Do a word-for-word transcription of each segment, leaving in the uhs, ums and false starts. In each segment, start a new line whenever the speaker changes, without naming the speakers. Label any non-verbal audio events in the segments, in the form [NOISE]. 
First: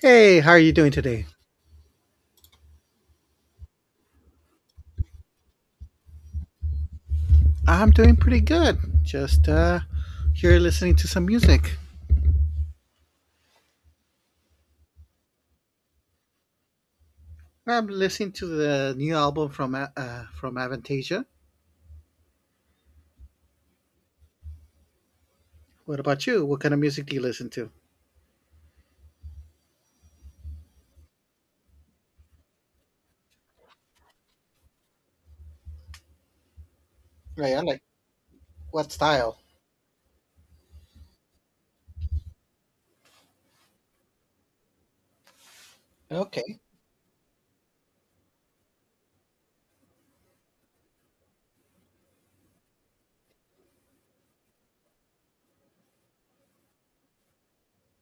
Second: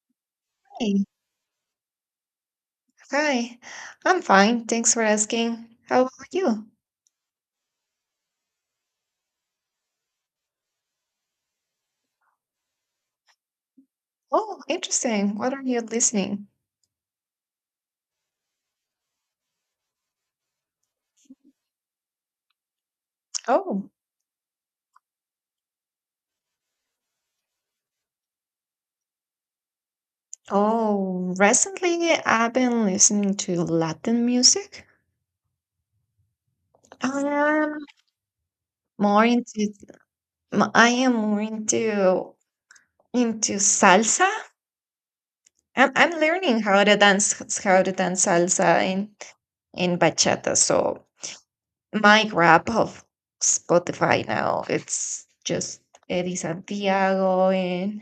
Hey, how are you doing
Hey,
today?
hi. I'm fine. Thanks for asking. How about you?
I'm doing pretty good. Just uh, here listening to some music.
Oh, interesting. What are you listening?
I'm listening to the new album from A- uh, from Avantasia.
Oh,
What about you? What kind of music do you listen to?
oh, recently I've been listening to Latin music. I
Right, I like
am
what
more
style?
into m- I am more into into salsa. I'm I'm
Okay,
learning how to dance how to dance salsa in in bachata. So my grab of Spotify now it's just Eddie Santiago and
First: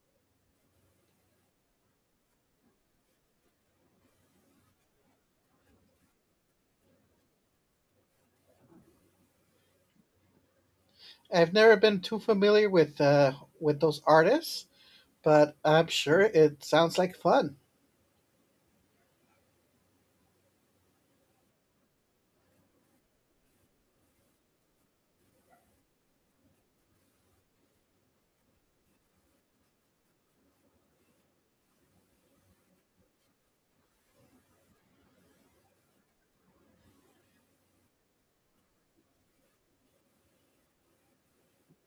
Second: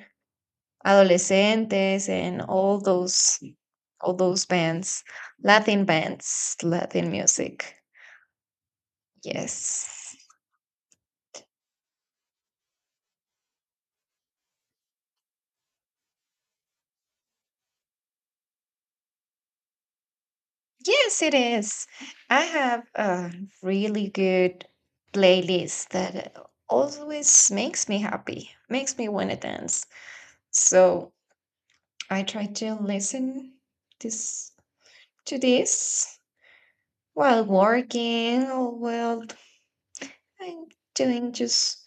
Adolescentes and all those all those bands, Latin bands, Latin music. Yes.
I've never been too familiar with uh, with those artists, but I'm sure it sounds like fun.
Yes, it is. I have a really good playlist that always makes me happy, makes me want to dance. So I try to listen this to this while working or while I'm doing just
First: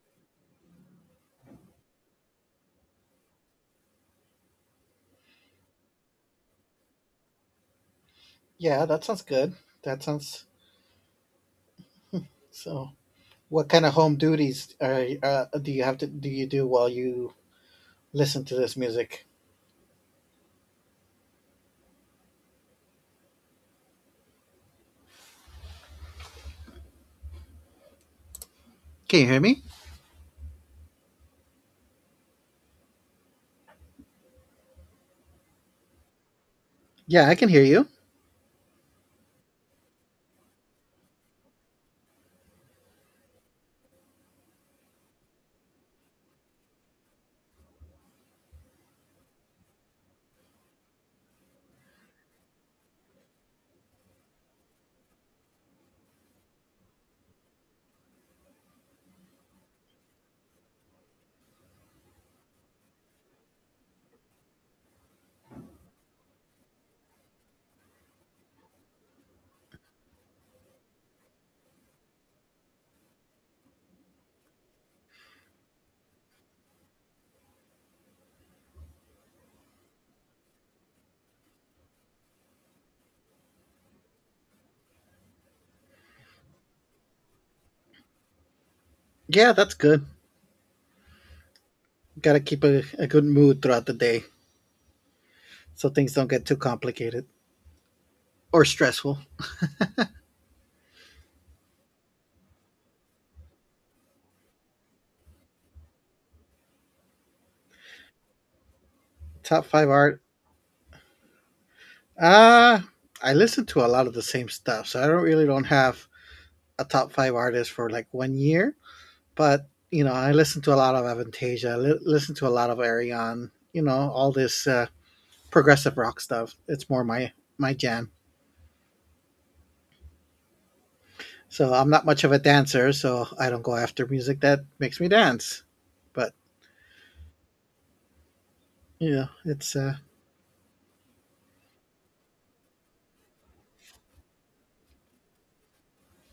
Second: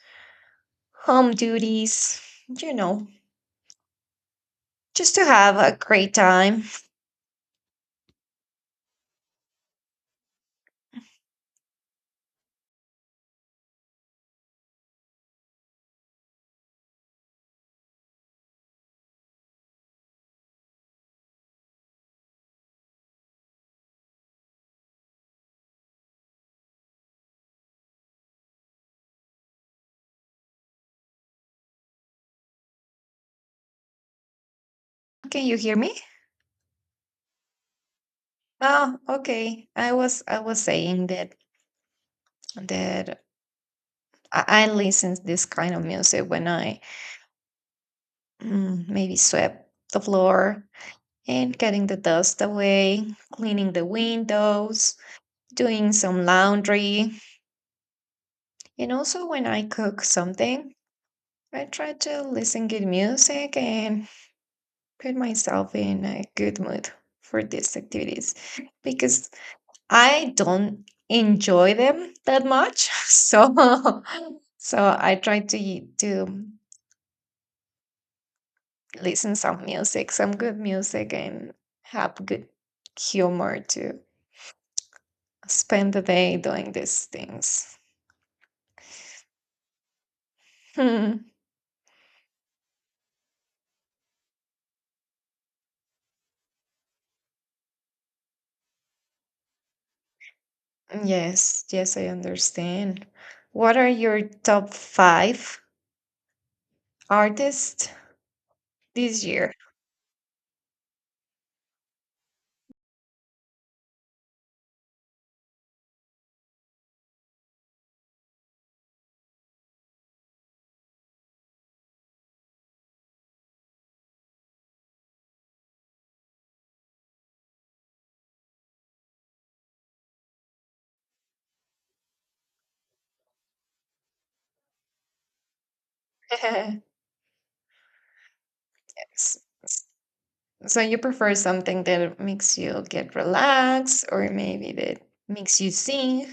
home duties, you know, just to have a great time.
Yeah, that sounds good. That sounds so. What kind of home duties are, uh, do you have to do you do while you listen to this music? Can you hear me?
Can you hear me?
Yeah, I can hear you.
Oh, okay. I was I was saying that that I, I listen to this kind of music when I mm, maybe swept the floor and getting the dust away, cleaning the windows, doing some laundry, and also when I cook something, I try to listen good music and put myself in a good mood for these activities because I don't enjoy them that much, [LAUGHS] so [LAUGHS] so I try to to listen some music, some good music, and have good humor to spend the day doing these things. [LAUGHS]
Yeah, that's good.
Hmm.
Gotta keep a, a good mood throughout the day so things don't get too complicated or stressful.
Yes, yes, I understand. What are your top five artists this year?
Top five art. Uh I listen to a lot of the same stuff, so I don't really don't have a top five artist for like one year. But you know, I listen to a lot of Avantasia. I li- listen to a lot of Arion. You know, all this uh, progressive rock stuff. It's more my my jam. So I'm not much of a dancer, so I don't go after music that makes me dance.
[LAUGHS]
But
S-
you know,
s-
it's uh,
So you prefer something that makes you get relaxed, or maybe that makes you sing?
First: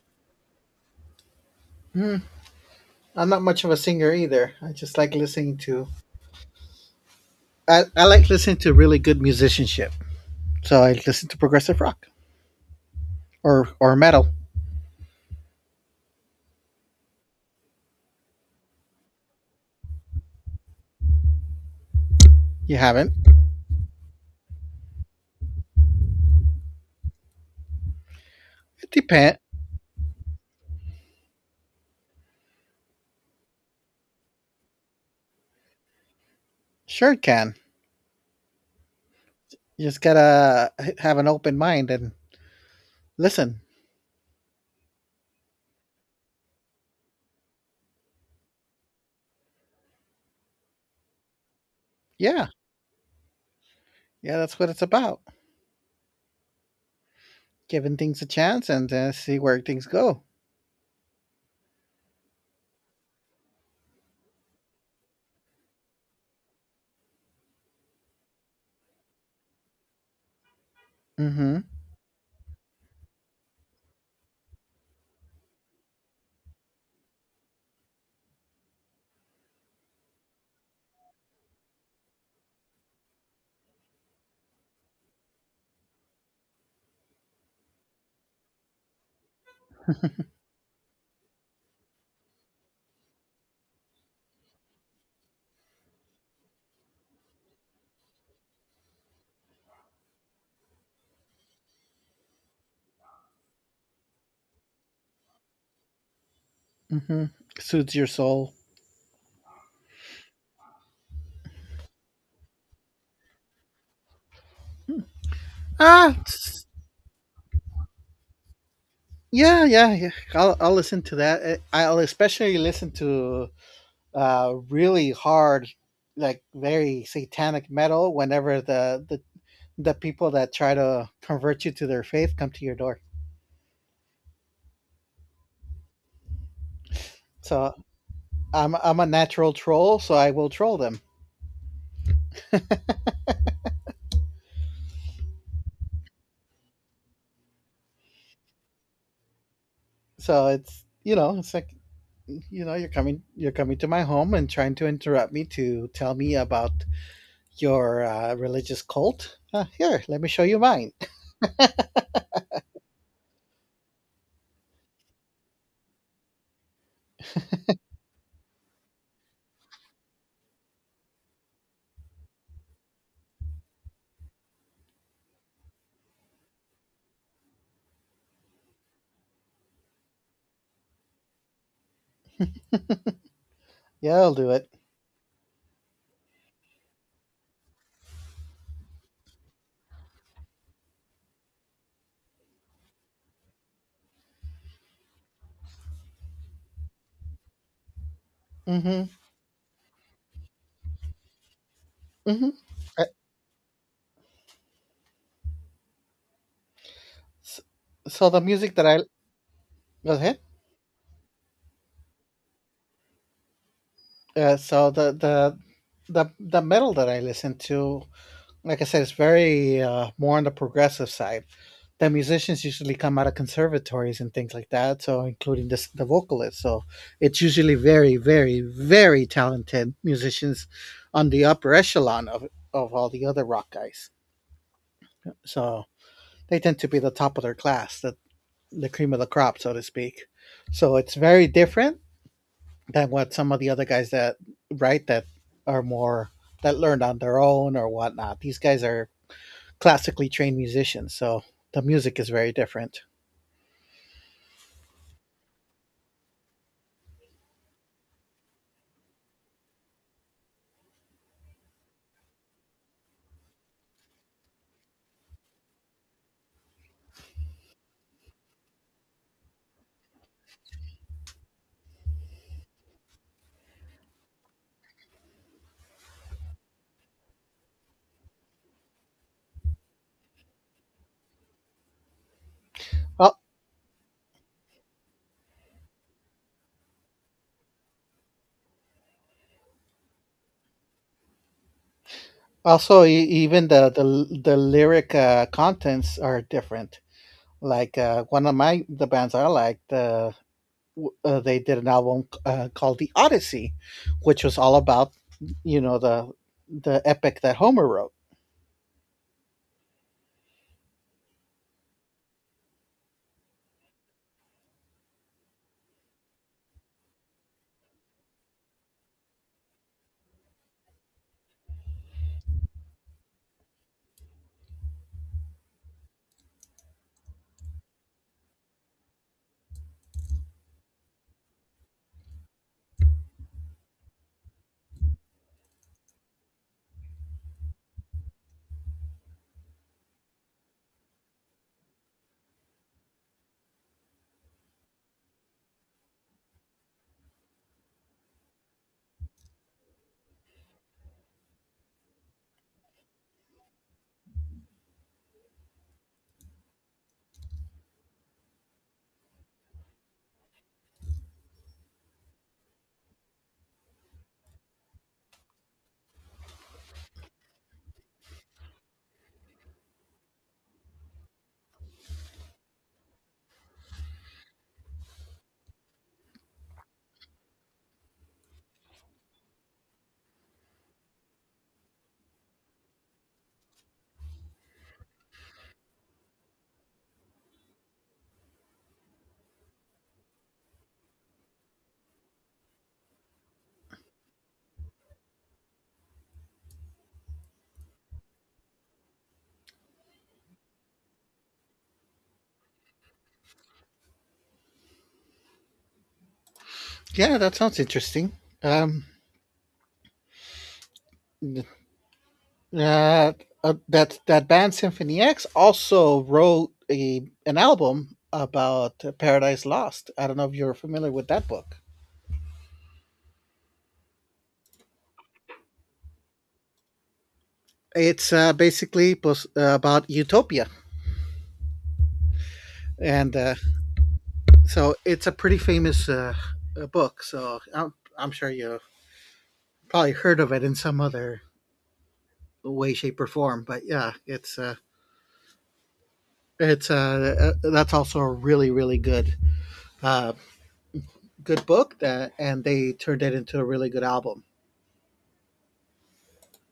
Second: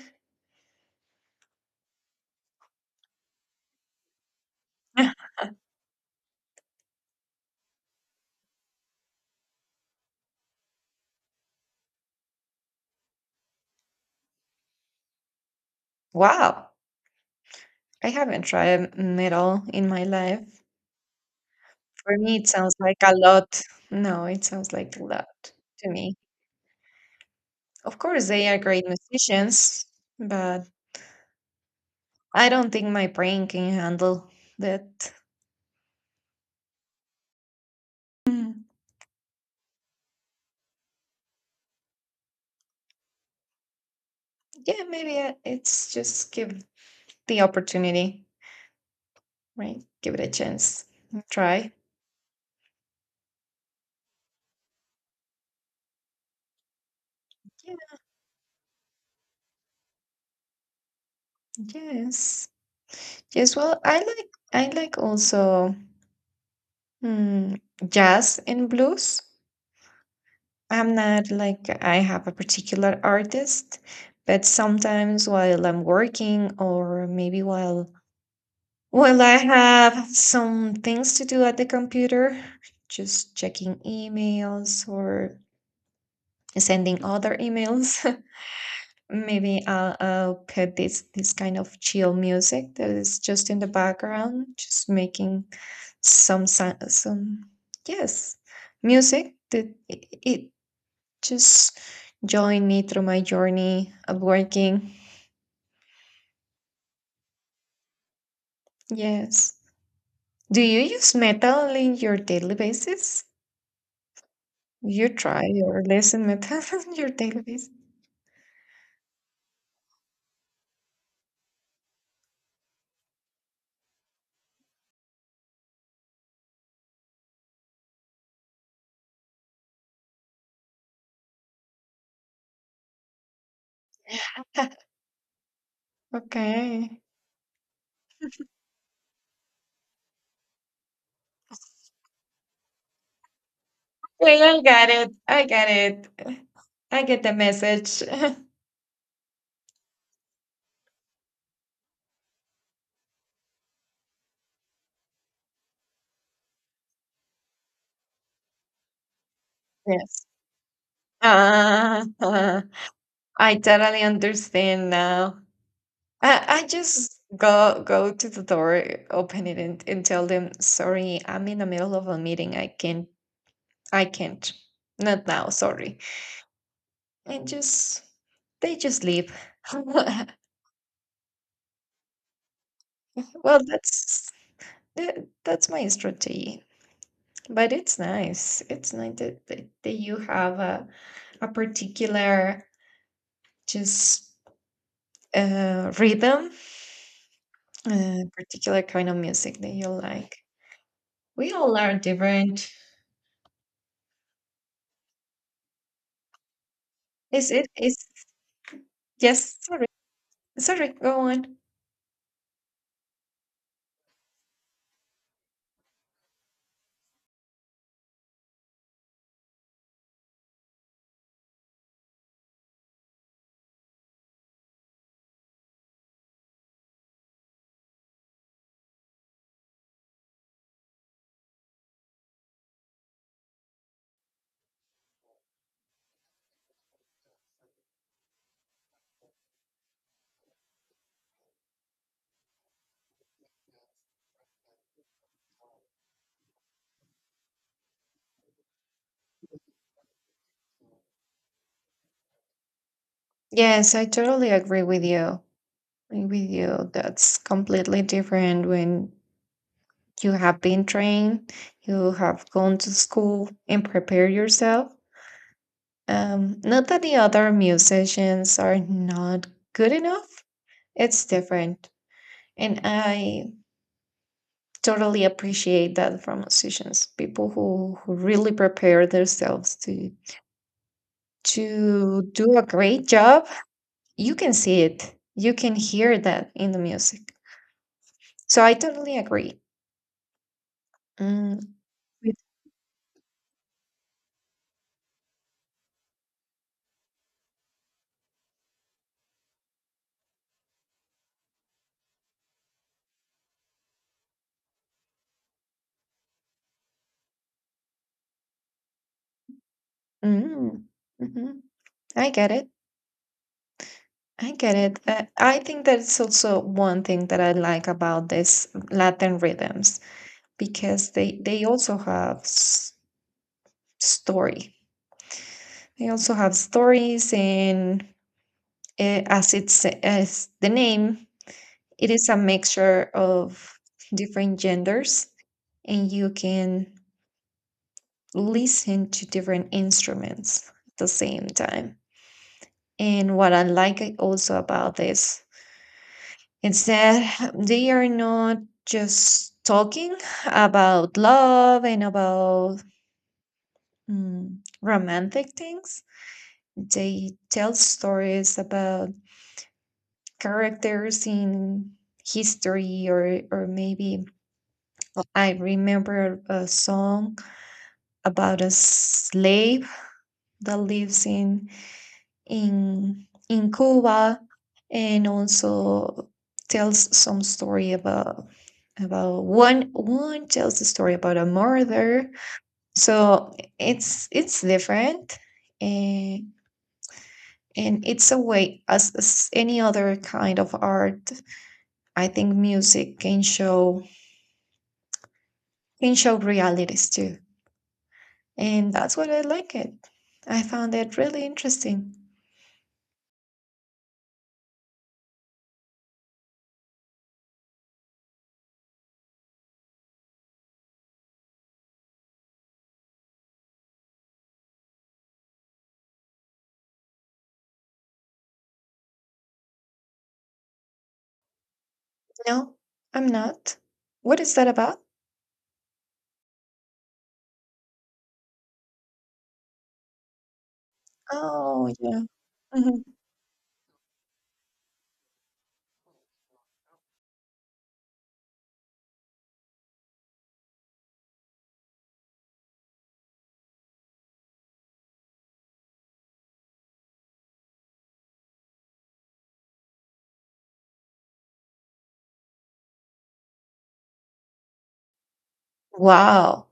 I'm not much of a singer either. I just like
[LAUGHS]
listening to I, I like listening to really good musicianship. So I listen to progressive rock or or metal.
Wow, I haven't tried metal in my life. For me, it sounds
You
like
haven't?
a lot. No, it sounds like a lot to me. Of course, they are great
It depends.
musicians, but I don't think my brain can handle that.
Sure, it can.
Mm,
You just gotta have an open mind and listen.
Yeah, maybe I- it's just give the opportunity, right? Give it a chance. Try.
Yeah, yeah, that's what it's about.
Yeah,
Giving things a chance and uh, see where things go.
yes. Yes, well, I like I like also mm, jazz and blues. I'm not
Mm-hmm.
like I have a particular artist, but sometimes while I'm working or maybe while while I have some things to do at the computer, just checking emails or sending other emails, [LAUGHS] maybe I'll,
[LAUGHS]
I'll put this this kind of chill music that is just in the background, just making some sou- some yes, music that it, it just join me through my journey of working.
Mm-hmm. Soothes your soul.
Yes. Do you use metal in your daily basis? You try or
Ah,
listen metal [LAUGHS] on your daily basis?
yeah, yeah, yeah. I'll I'll listen to that. Uh, I'll especially listen to uh, really hard, like very satanic metal whenever the, the, the people that try to convert you to their faith come to your door.
Okay.
So I'm, I'm a natural troll, so I will troll them.
Yeah, I got it. I got it. I get the message. [LAUGHS]
So it's, you know, it's like, you know, you're coming, you're coming to my home and trying to interrupt me to tell me about your uh, religious cult. Uh, here, let
yes.
me show you mine.
Ah, I totally understand now. I, I just go go to the door, open it, and, and tell them, sorry, I'm in the middle of a meeting. I can't I can't. Not now, sorry. And just they just leave. [LAUGHS] well,
Yeah,
that's
I'll do it.
that, that's my strategy. But it's nice. It's nice that, that, that you have a, a particular just uh, rhythm, a particular
Mm-hmm.
kind of music that you like. We all are
Mm-hmm.
different. Is it is
So the music that I
Yes, sorry.
go ahead.
Sorry, go on.
Uh, so the the the the metal that I listen to, like I said, is very uh, more on the progressive side. The musicians usually come out of conservatories and things like that, so including this, the vocalist. So it's usually very, very, very talented musicians on the upper echelon of of all the other rock guys. So they tend to be the top of their class, the the cream of the crop, so to speak. So it's very different than what some of the other guys that right that are more that learned on their own or whatnot. These guys are classically trained musicians, so the music is very different.
Yes, I totally agree with you. With you, that's completely different when you have been trained, you have gone to school and prepared yourself. Um, not that the other musicians are not good enough, it's different. And I totally appreciate that from musicians, people who, who really prepare themselves to to do a great
Al-
job. You can see it, you can hear that in the music. So I totally agree. Mm, with-
Also, e- even the the, the lyric uh, contents are different. Like uh, one of my the bands I like, the w- uh, they did an album uh, called The Odyssey, which was all about you know the the epic that Homer wrote.
mm, mhm. I get it. I get it. Uh, I think that's also one thing that I like about these Latin rhythms because they they also have s- story. They also have stories, and uh, as it's as the name, it is a mixture of different genders, and you can listen to different instruments at the same time. And what I like also about this instead, they are not just talking about love and about mm, romantic things. They tell stories about characters in history, or, or maybe I remember a song about a slave that lives in in in Cuba and also tells some story about about one one tells the story about a murder. So it's it's different, and and it's a way, as, as any other kind of art, I think music can show can show realities too, and that's what I like. It, I found it really interesting.
Yeah, that sounds interesting. Um, Uh, uh, that that band Symphony X also wrote a an album about Paradise Lost. I don't know if you're familiar with that book.
No, I'm not. What is that about?
It's uh, basically pos- uh, about utopia,
Oh, yeah. Mhm.
and uh, so it's a pretty famous uh, uh, book. So I'm I'm sure you probably heard of it in some other way, shape, or form. But yeah, it's uh, it's uh, uh, that's also a really really good uh, good book that, and they turned it into a really good album.
Wow.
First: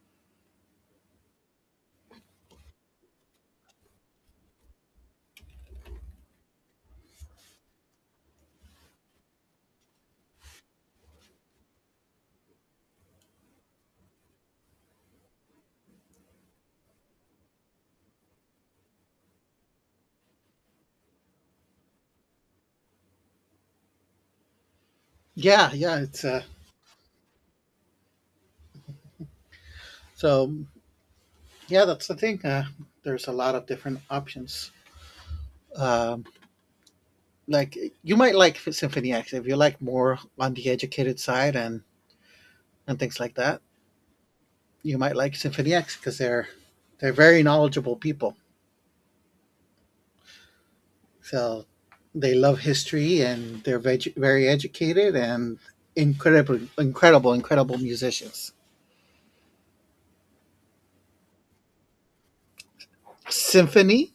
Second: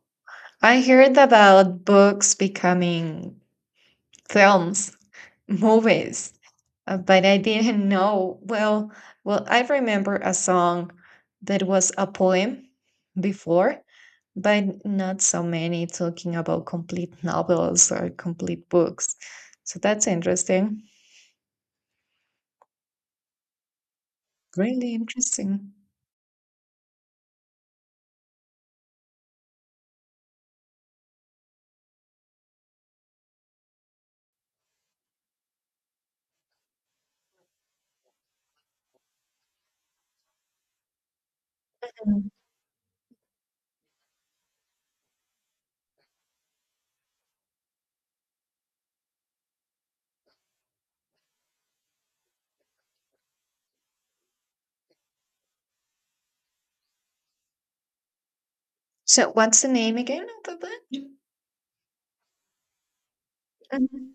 I heard about books becoming films, [LAUGHS] movies, uh, but I didn't know. Well, well, I remember a song that was a poem before, but not so many talking about complete novels or complete books. So that's interesting. Really
Yeah,
interesting.
yeah, it's uh, So yeah, that's the thing. Uh, there's a lot of different options. Um, like you might like Symphony X if you like more on the educated side and
Mm.
and things like that. You might like Symphony X because they're they're very knowledgeable people. So they love history and they're veg- very educated and incredible, incredible, incredible musicians.
So what's the name again of the book?
Symphony
Mhm.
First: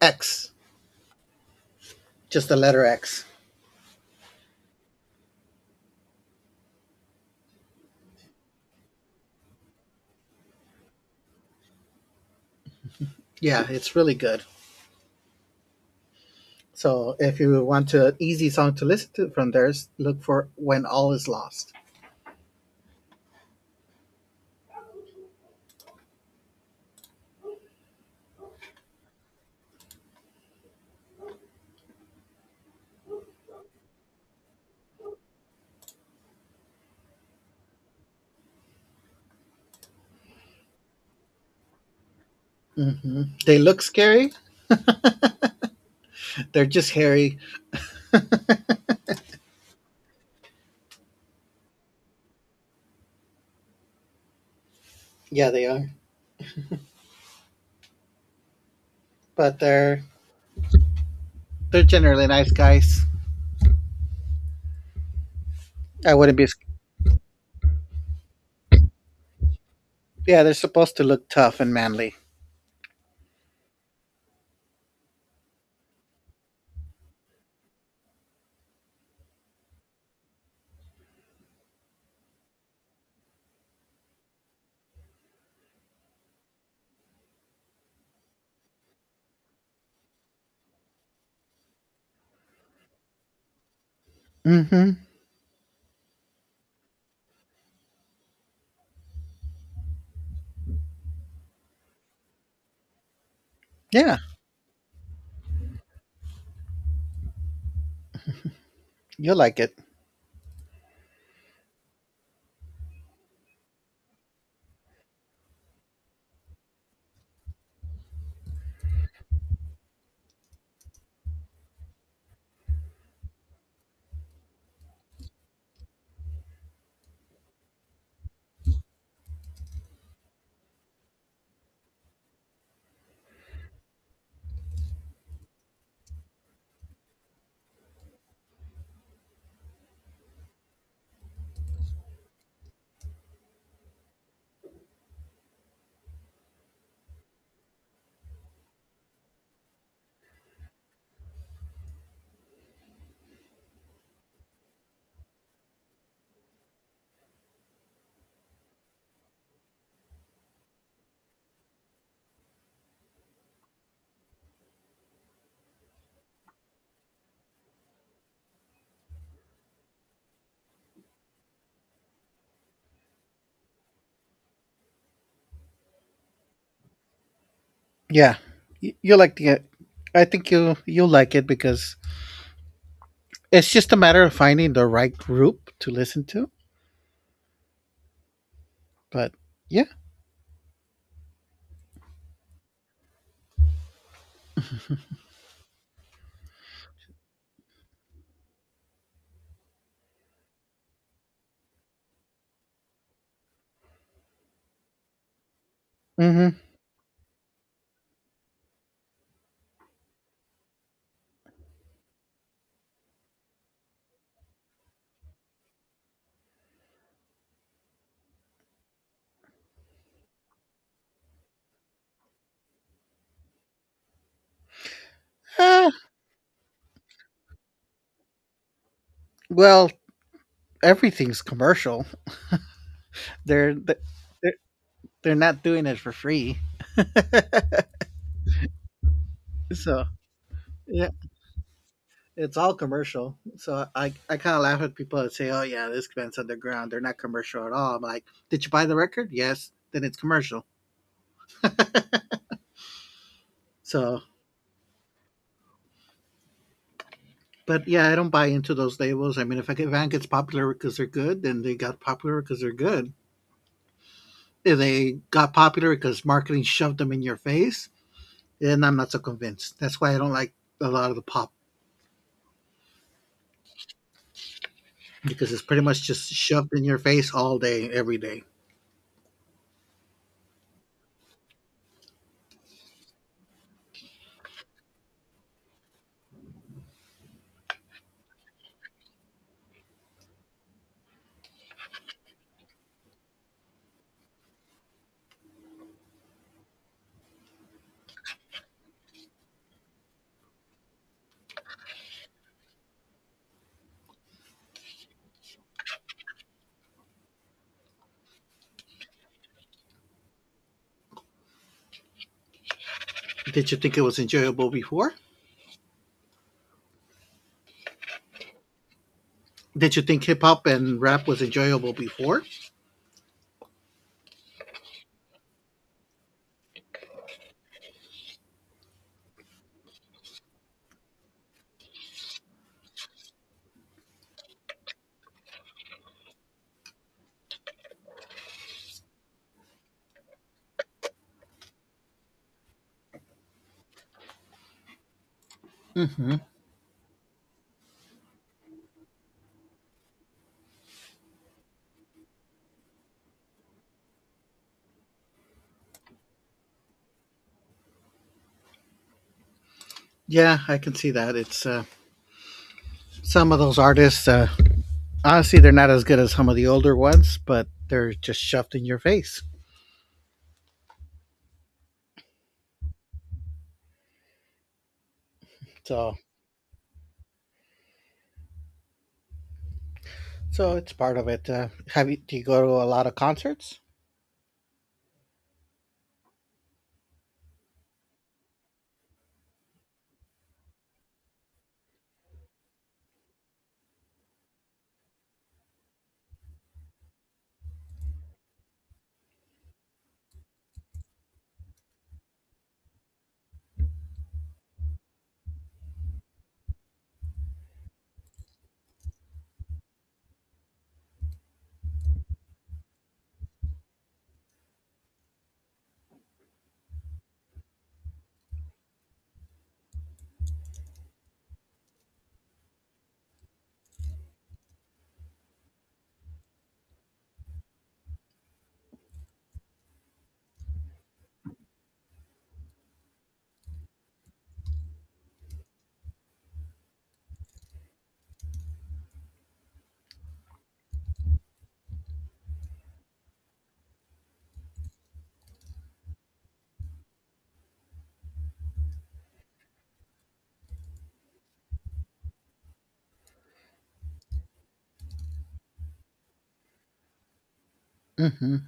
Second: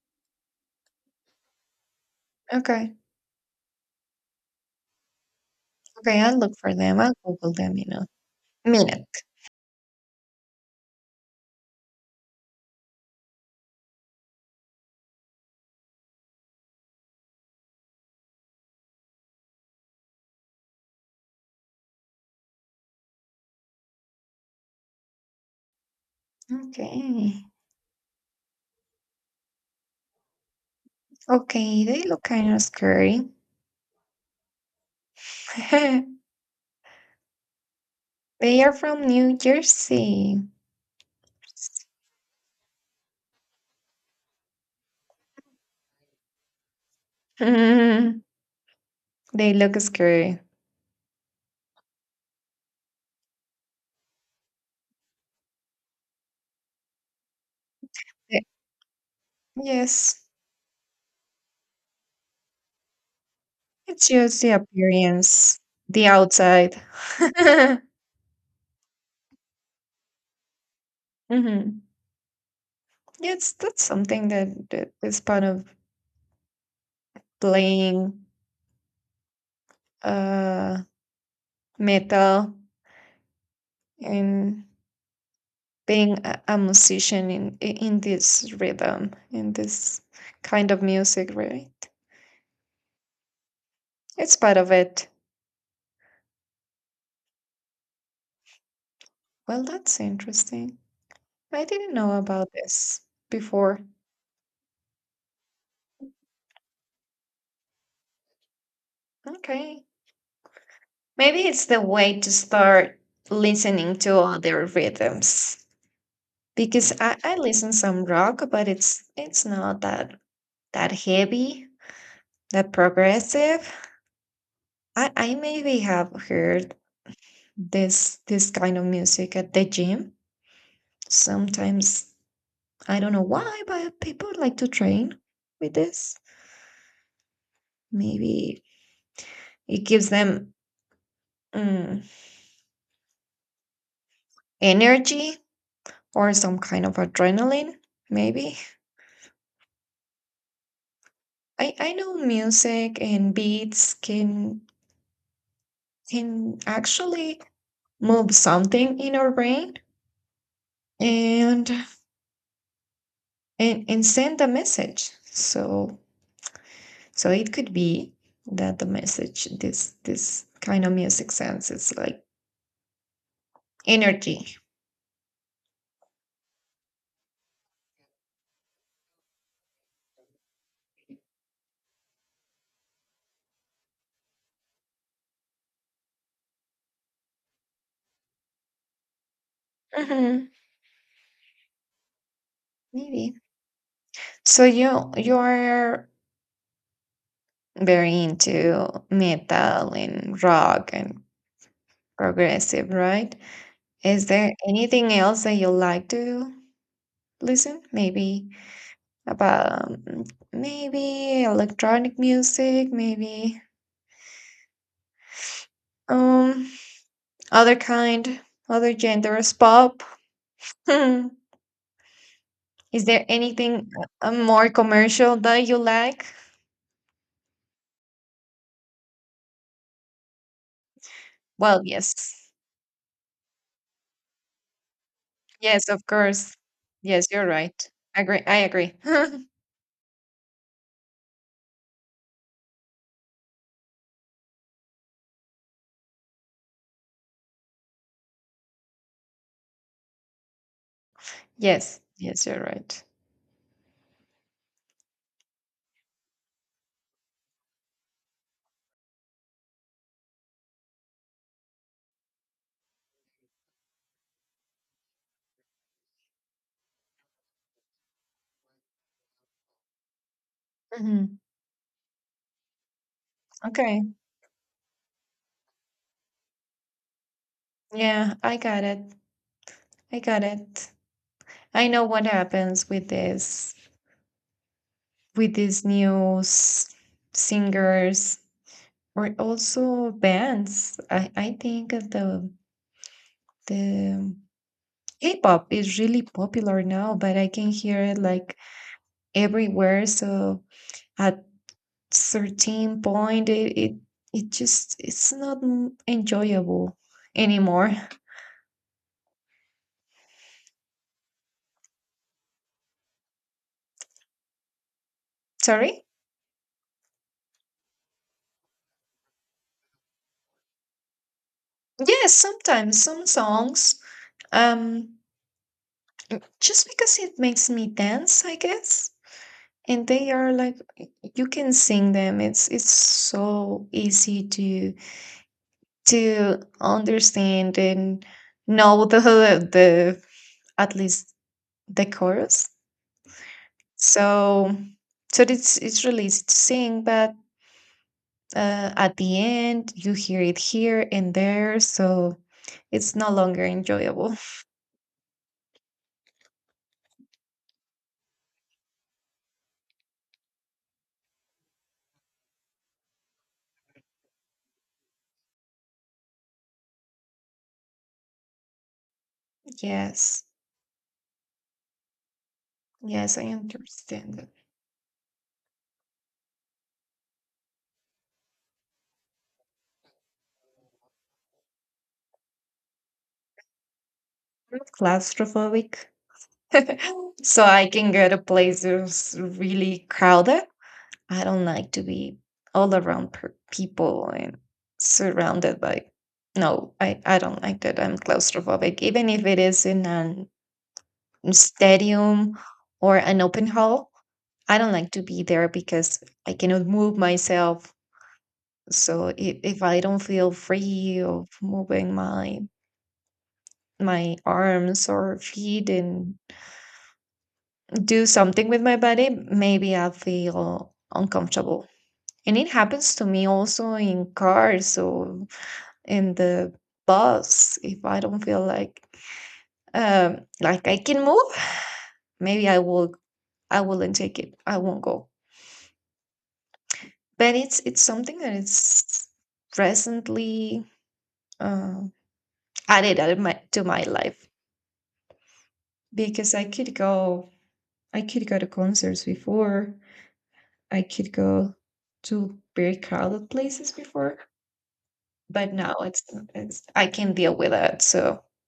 X, just the letter
Okay.
X.
Okay, I'll look for them. I'll Google them, you know. Minute.
Yeah, it's really good. So if you want an easy song to listen to from theirs, look for "When All Is Lost."
Okay. Okay, they look kind of scary. [LAUGHS] They are from New Jersey. [LAUGHS]
hmm They look scary. They're just hairy.
Mm, they look scary.
Yeah, they are,
Ye-
but they're
Yes,
they're generally nice guys.
it's just the appearance, the
I wouldn't be. Sc-
outside. [LAUGHS]
Yeah, they're supposed to look tough and
Mhm.
manly.
Yes, that's something that, that is part of playing uh metal and being a, a musician in in this rhythm, in this kind of music, right? It's part of
Hmm
it. Well, that's interesting. I didn't know about this before.
Yeah, you'll like it.
Okay. Maybe it's the way to start listening to other rhythms because I, I listen some rock, but it's it's not that that heavy, that progressive. I, I maybe have heard this this kind of music at the gym. Sometimes I don't know why, but people like to train with this. Maybe it gives them Mm, energy or some kind of adrenaline, maybe. I, I know music and beats can can actually move something in our brain and and, and send a message. So so it could be that the message this this kind of music sends is like energy.
Yeah, Y- you'll like the. I think you you'll like it because it's just a matter of finding the right group to listen to. But yeah.
Mhm, maybe. So you you are very into metal and rock and progressive, right? Is there anything else that you like to
hmm
listen? Maybe about um, maybe electronic music, maybe um other kind, other genres, pop. Hmm. Is there anything uh, more commercial that you like?
Well, everything's
Well,
commercial.
yes.
They're. The. They're not doing
Yes,
it
of
for
course.
free.
Yes, you're right. Agree. I agree. [LAUGHS]
So yeah, it's all commercial. So I I kind of laugh at people that say, "Oh yeah, this band's underground. They're not commercial at all." I'm like, "Did you buy the record? Yes, then it's commercial."
yes. Yes, you're right.
So, but yeah, I don't buy into those labels. I mean, if a band gets popular because they're good, then they got popular because they're good. If they got popular because marketing shoved them in your face, then I'm not so convinced. That's why I don't like a lot of the
Hmm.
pop
Okay.
because it's pretty much just shoved in your face all day, every
Yeah,
day.
I got it. I got it. I know what happens with this with these new s- singers or also bands. I, I think that the the K-pop is really popular now, but I can hear it like everywhere. So at certain point, it it, it just it's not m- enjoyable anymore. [LAUGHS]
Did you think it was enjoyable before?
Sorry.
Did you think hip hop and rap was enjoyable
Yes,
before?
sometimes some songs, um, just because it makes me dance, I guess. And they are like you can sing them, it's it's so easy to to understand and know the [LAUGHS] the at least the chorus, so so it's it's really
Hmm
easy to sing, but uh, at the end you hear it here and there, so it's no longer enjoyable.
Yeah, I can see that. It's uh, Some of those artists. Uh, honestly, they're not as good as some of the older ones, but they're just shoved in your face.
[LAUGHS] Yes, yes, I understand that.
So, so it's part of it. Uh, have you? Do you go to a lot of concerts?
I'm claustrophobic [LAUGHS] so I can go to places really crowded. I don't like to be all around per- people and surrounded by. No, I, I don't like that. I'm claustrophobic. Even if it is in an mm, stadium or an open hall, I don't like to be there because I cannot move myself. So if, if I don't feel free of moving my my arms or feet and do something with my body, maybe I feel uncomfortable. And it happens to me also in cars or in the bus. If I don't feel like um like I can move, maybe I will I wouldn't take it. I won't go. But it's it's something that is presently uh, added out of my, to my life because I could go I could go to concerts before. I could go to very crowded places before, but now it's, it's I can deal with that. So
Hmm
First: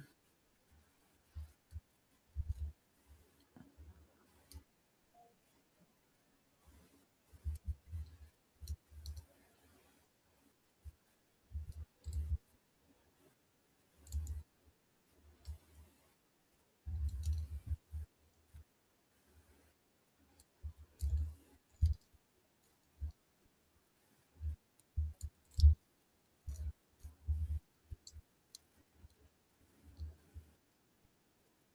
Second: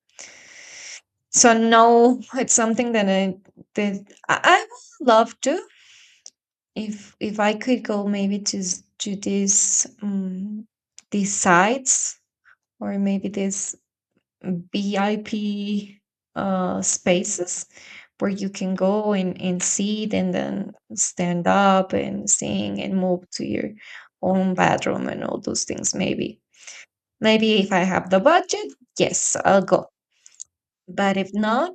So now it's something that I that I, I would love to, if if I could go maybe to s- to these um, these sites or maybe these V I P uh, spaces where you can go and, and sit and then stand up and sing and move to your own bedroom and all those things, maybe maybe if I have the budget, yes, I'll go, but if not,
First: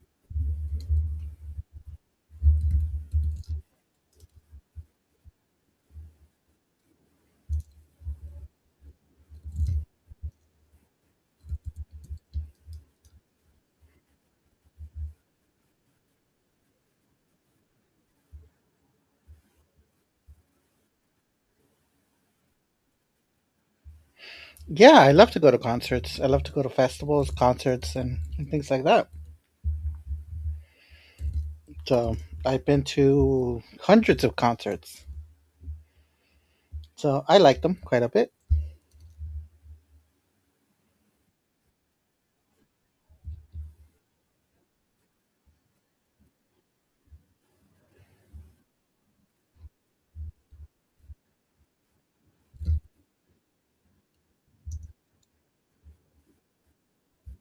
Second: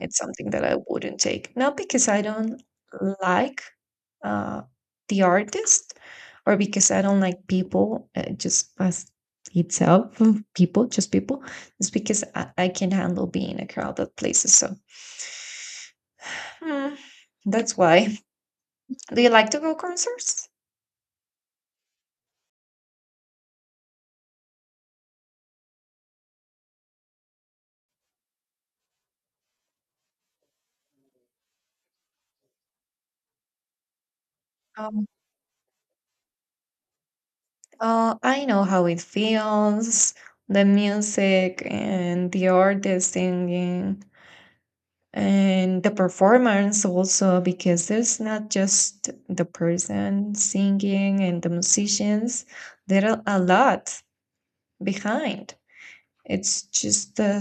it's something that I wouldn't take. Not because I don't like uh, the artist or because I don't like people, uh, just as itself, mm, people, just people. It's because I, I can handle being in a crowded places. So mm, that's why. Do you like to go concerts?
Yeah, I love to go to concerts. I love to go to festivals, concerts, and, and things like that. So I've been to hundreds of concerts.
Um,
So I like them quite a
uh,
bit.
I know how it feels, the music and the artist singing, and the performance also, because there's not just the person singing and the musicians, there are a lot behind. It's just uh,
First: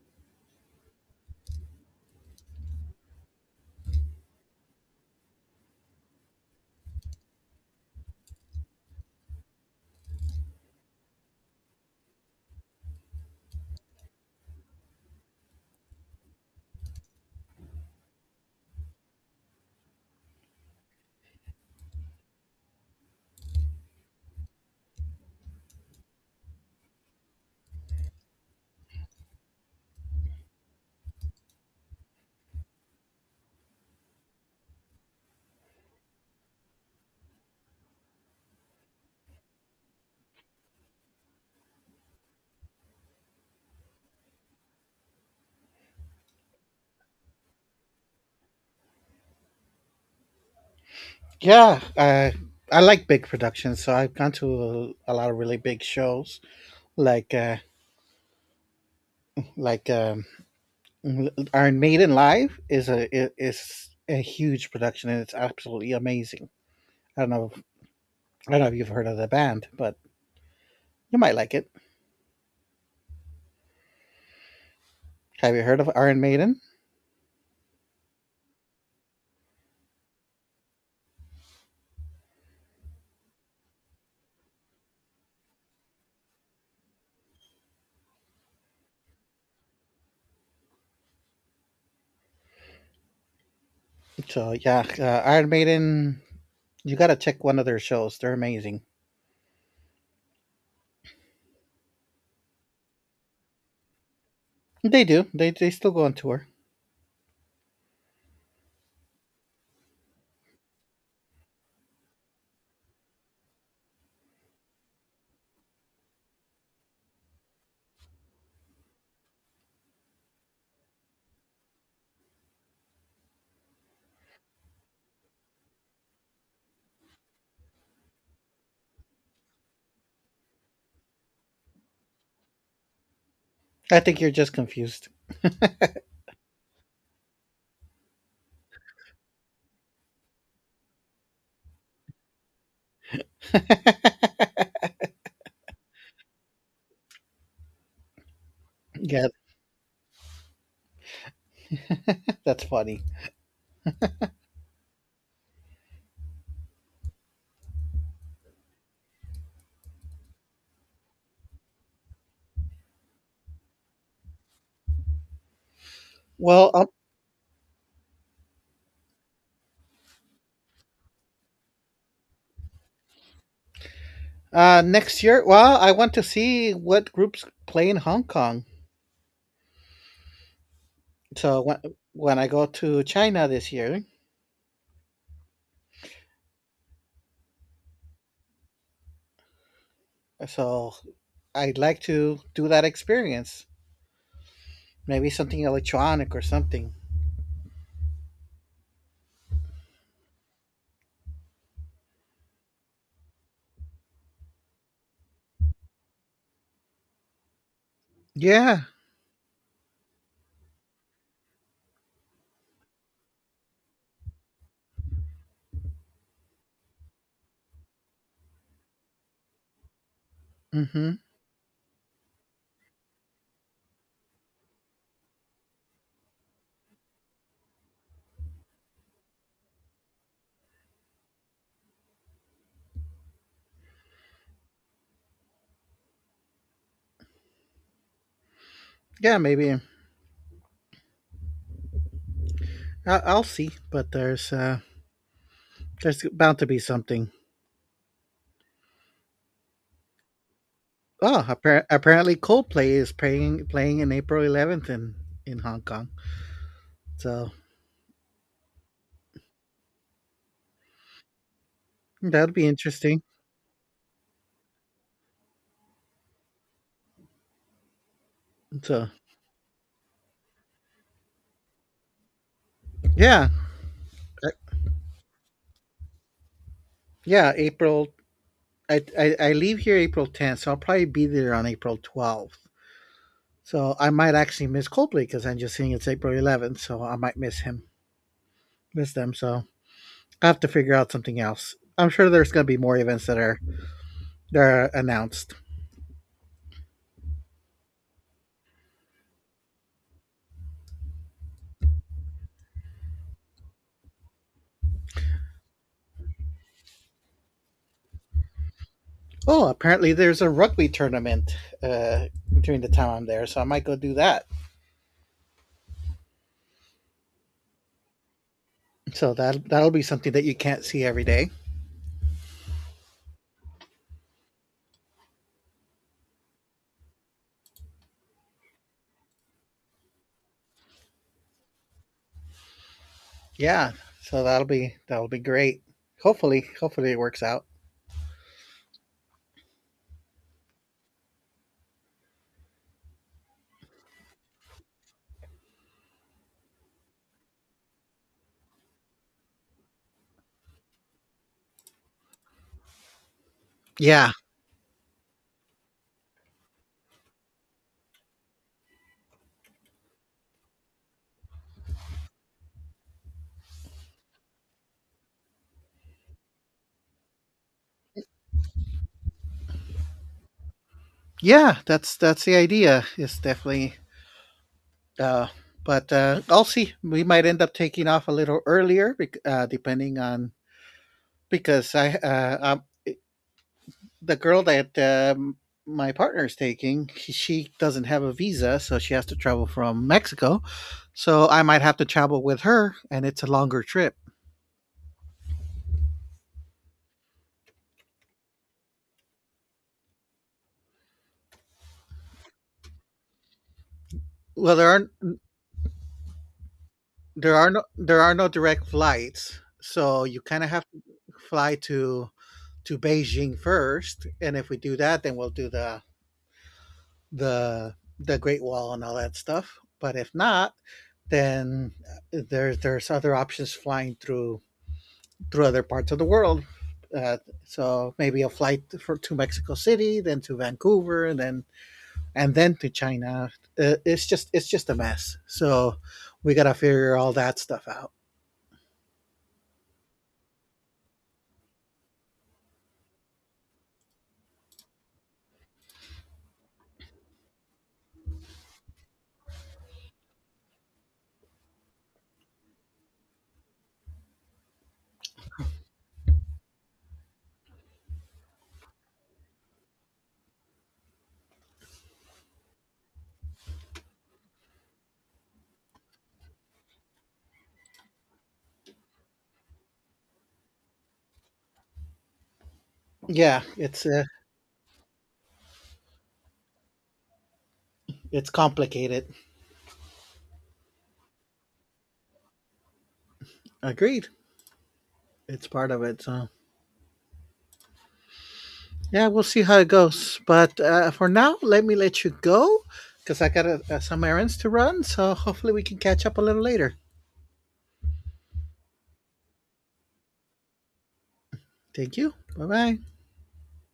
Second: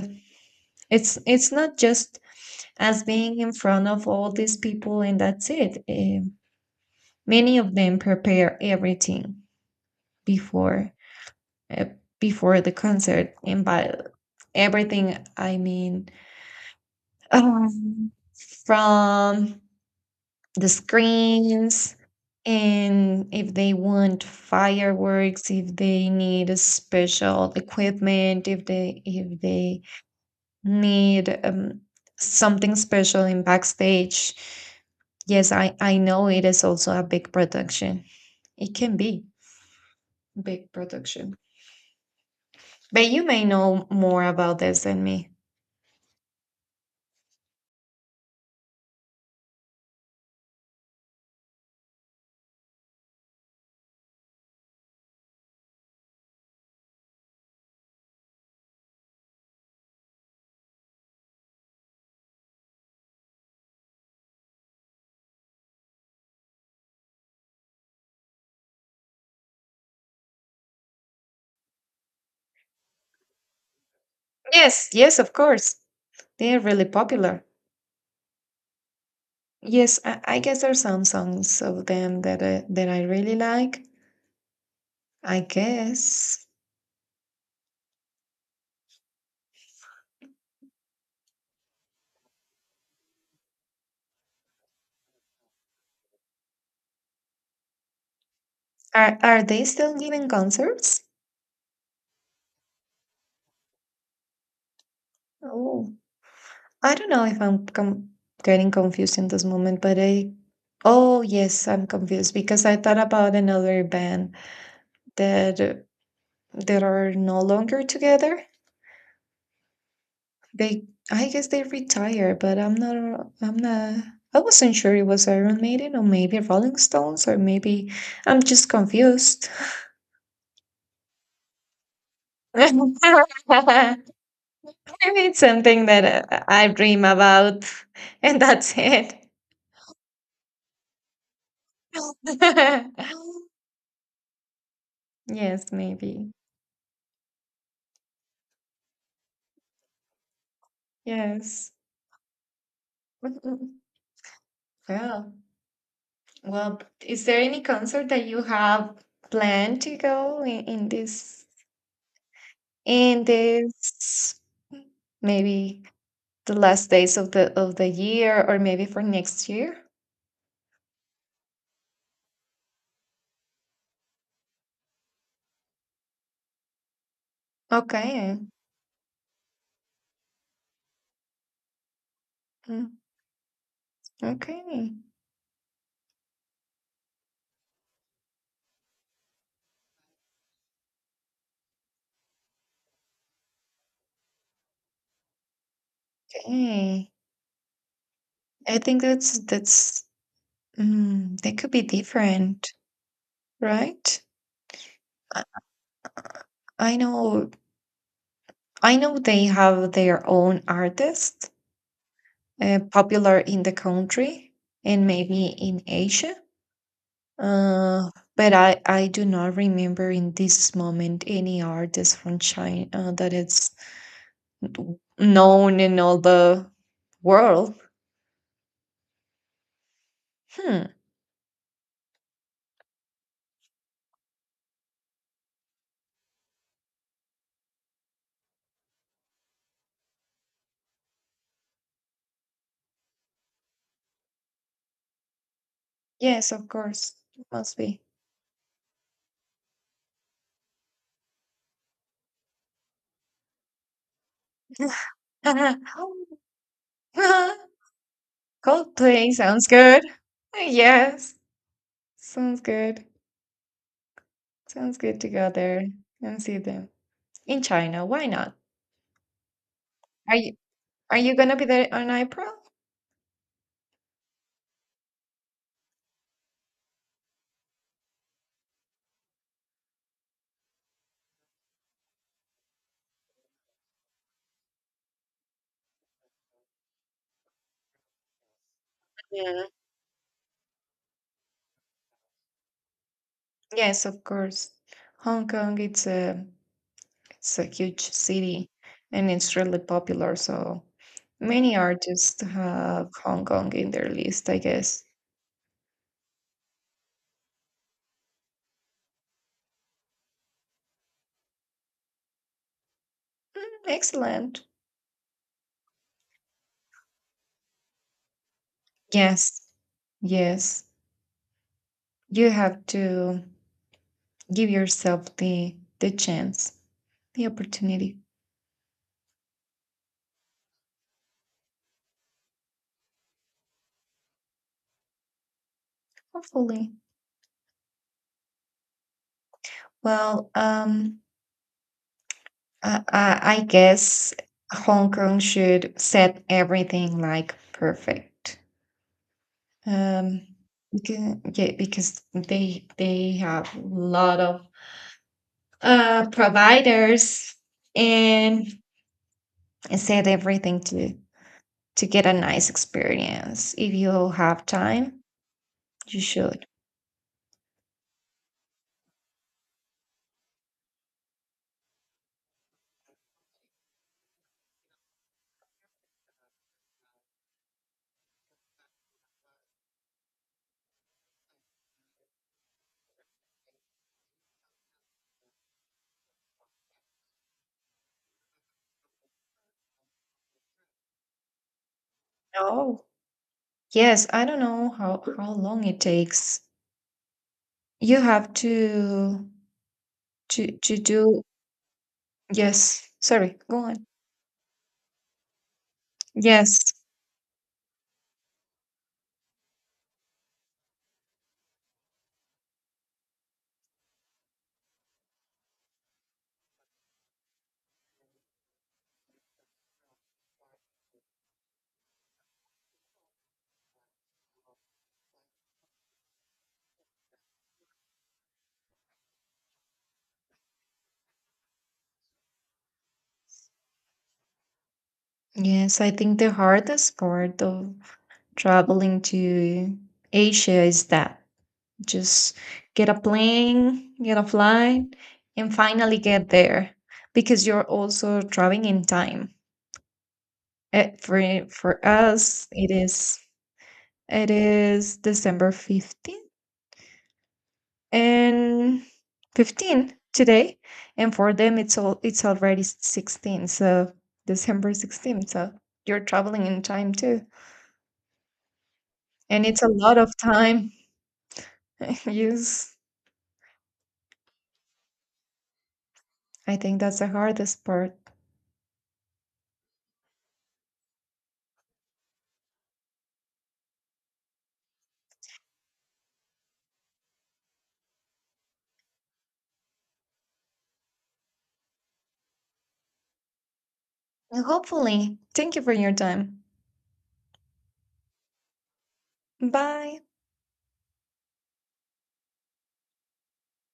it's it's not just as being in front of all these people and that's it. Um many of them prepare everything before, uh, before the concert, and by everything I mean, um, from the screens, and if they want fireworks, if they need a special equipment, if they if they need um, something special in backstage. Yes, i i know it is also a big production. It can be big production, but you may know more about this than me.
Yeah, uh, I like big productions, so I've gone to a, a lot of really big shows, like uh, like um, Iron Maiden live is a i- is a huge production, and it's absolutely amazing. I don't know, I don't know if you've heard of the band, but you might like it.
Yes, yes, of
Have you
course.
heard of Iron
They are
Maiden?
really popular. Yes, i, I guess there's some songs of them that uh, that I really like, I guess.
So yeah, uh, Iron Maiden, you gotta check one of their shows. They're amazing.
Are are they still giving concerts?
They do. They they still
Oh,
go on tour.
I don't know if I'm com getting confused in this moment, but I oh yes, I'm confused because I thought about another band that uh, that are no longer together. They I guess they retired, but I'm not I'm not I wasn't sure it was Iron Maiden or maybe Rolling Stones or maybe I'm just confused.
I
[LAUGHS]
think you're just confused.
Maybe it's something that uh, I dream about, [LAUGHS] and that's it. [LAUGHS]
[LAUGHS]
Yes, maybe.
yeah,
Yes.
that's funny.
[LAUGHS] Mhm. Yeah. Well, is there any concert that you have planned to go in, in this in this maybe the
Well, um,
last days of the of the year or maybe for next year?
Uh, next year, well, I want to see what groups play in Hong
Okay.
Kong. So when when I go
Mm.
to China this year,
Okay.
so I'd like to do that experience. Maybe something electronic or something.
Okay. I think that's that's mm, they could be different. Right? I I know
Yeah.
I know they have their own artists uh, popular in the country and maybe in Asia. Uh, but I, I do not remember in this
Mm-hmm.
moment any artist from China uh, that is known in all the world. Hmm.
Yeah, maybe. I- I'll see, but there's uh, there's
Yes,
bound to
of
be
course.
something.
Must be.
Oh, appar- apparently Coldplay is playing playing in April eleventh in in Hong Kong. So
[LAUGHS] Coldplay sounds good. Yes.
that would
Sounds
be
good.
interesting.
Sounds good to go there and see them. In China, why not?
So
Are you are you gonna be there on April?
yeah, uh, yeah, April I, I I leave here April tenth, so I'll probably be there on April twelfth. So I might actually miss Coldplay because I'm just seeing it's April eleventh, so I might miss him, miss them. So
Mhm.
I have to figure out something else. I'm sure there's going to be more events that are
Yes, of
that
course.
are
Hong
announced.
Kong, it's a it's a huge city and it's really popular, so many artists have Hong Kong in their list, I guess.
Oh, apparently there's a rugby tournament uh, during the time I'm there, so I might go do that.
Excellent.
So
Yes.
that that'll be something that you can't
Yes.
see every day.
You have to give yourself the the chance, the opportunity.
Yeah, so that'll be that'll be great. Hopefully,
Hopefully.
hopefully it works out.
Well, um Uh, uh, I guess Hong Kong should set everything like perfect. Um, beca- yeah, because they they have a
Yeah,
lot of uh providers and set everything to to get a nice experience. If you have time, you should.
yeah, that's that's the idea. It's definitely Uh, but uh, I'll see. We might end up taking off a little earlier, bec- uh, depending on because I uh, um, the girl that um, my partner is taking, she she doesn't have a visa, so she has to travel from Mexico. So I might have to travel with her,
No.
and it's a longer trip.
Yes, I don't know how how long it takes. You have to to to do. Yes. Sorry. Go on.
Well, there aren't
Yes.
there are no there are no direct flights, so you kind of have to fly to to Beijing first, and if we do that, then we'll do the the the Great Wall and all that stuff. But if not, then uh, there there's other options flying through through other parts of the world. Uh, so maybe a flight for to Mexico City, then to Vancouver, and then and then to China. Uh, it's just it's just a mess. So
Yes, I think the
we gotta
hardest
figure all that
part
stuff
of
out.
traveling to Asia is that just get a plane, get a flight, and finally get there because you're also traveling in time. Uh, for for us, it is it is December fifteenth and fifteenth today, and for them it's all it's already sixteenth, so December sixteenth. So you're traveling in time too, and it's a lot of time. [LAUGHS] Yes,
Yeah, it's uh,
I think that's the hardest part.
it's complicated. Agreed. It's part of it. So yeah, we'll see how it goes. But uh, for now, let me let you go because I got uh, some errands
And
to run. So
hopefully,
hopefully
thank you
we
for
can
your
catch up a little
time.
later.
Bye.
Thank you. Bye bye.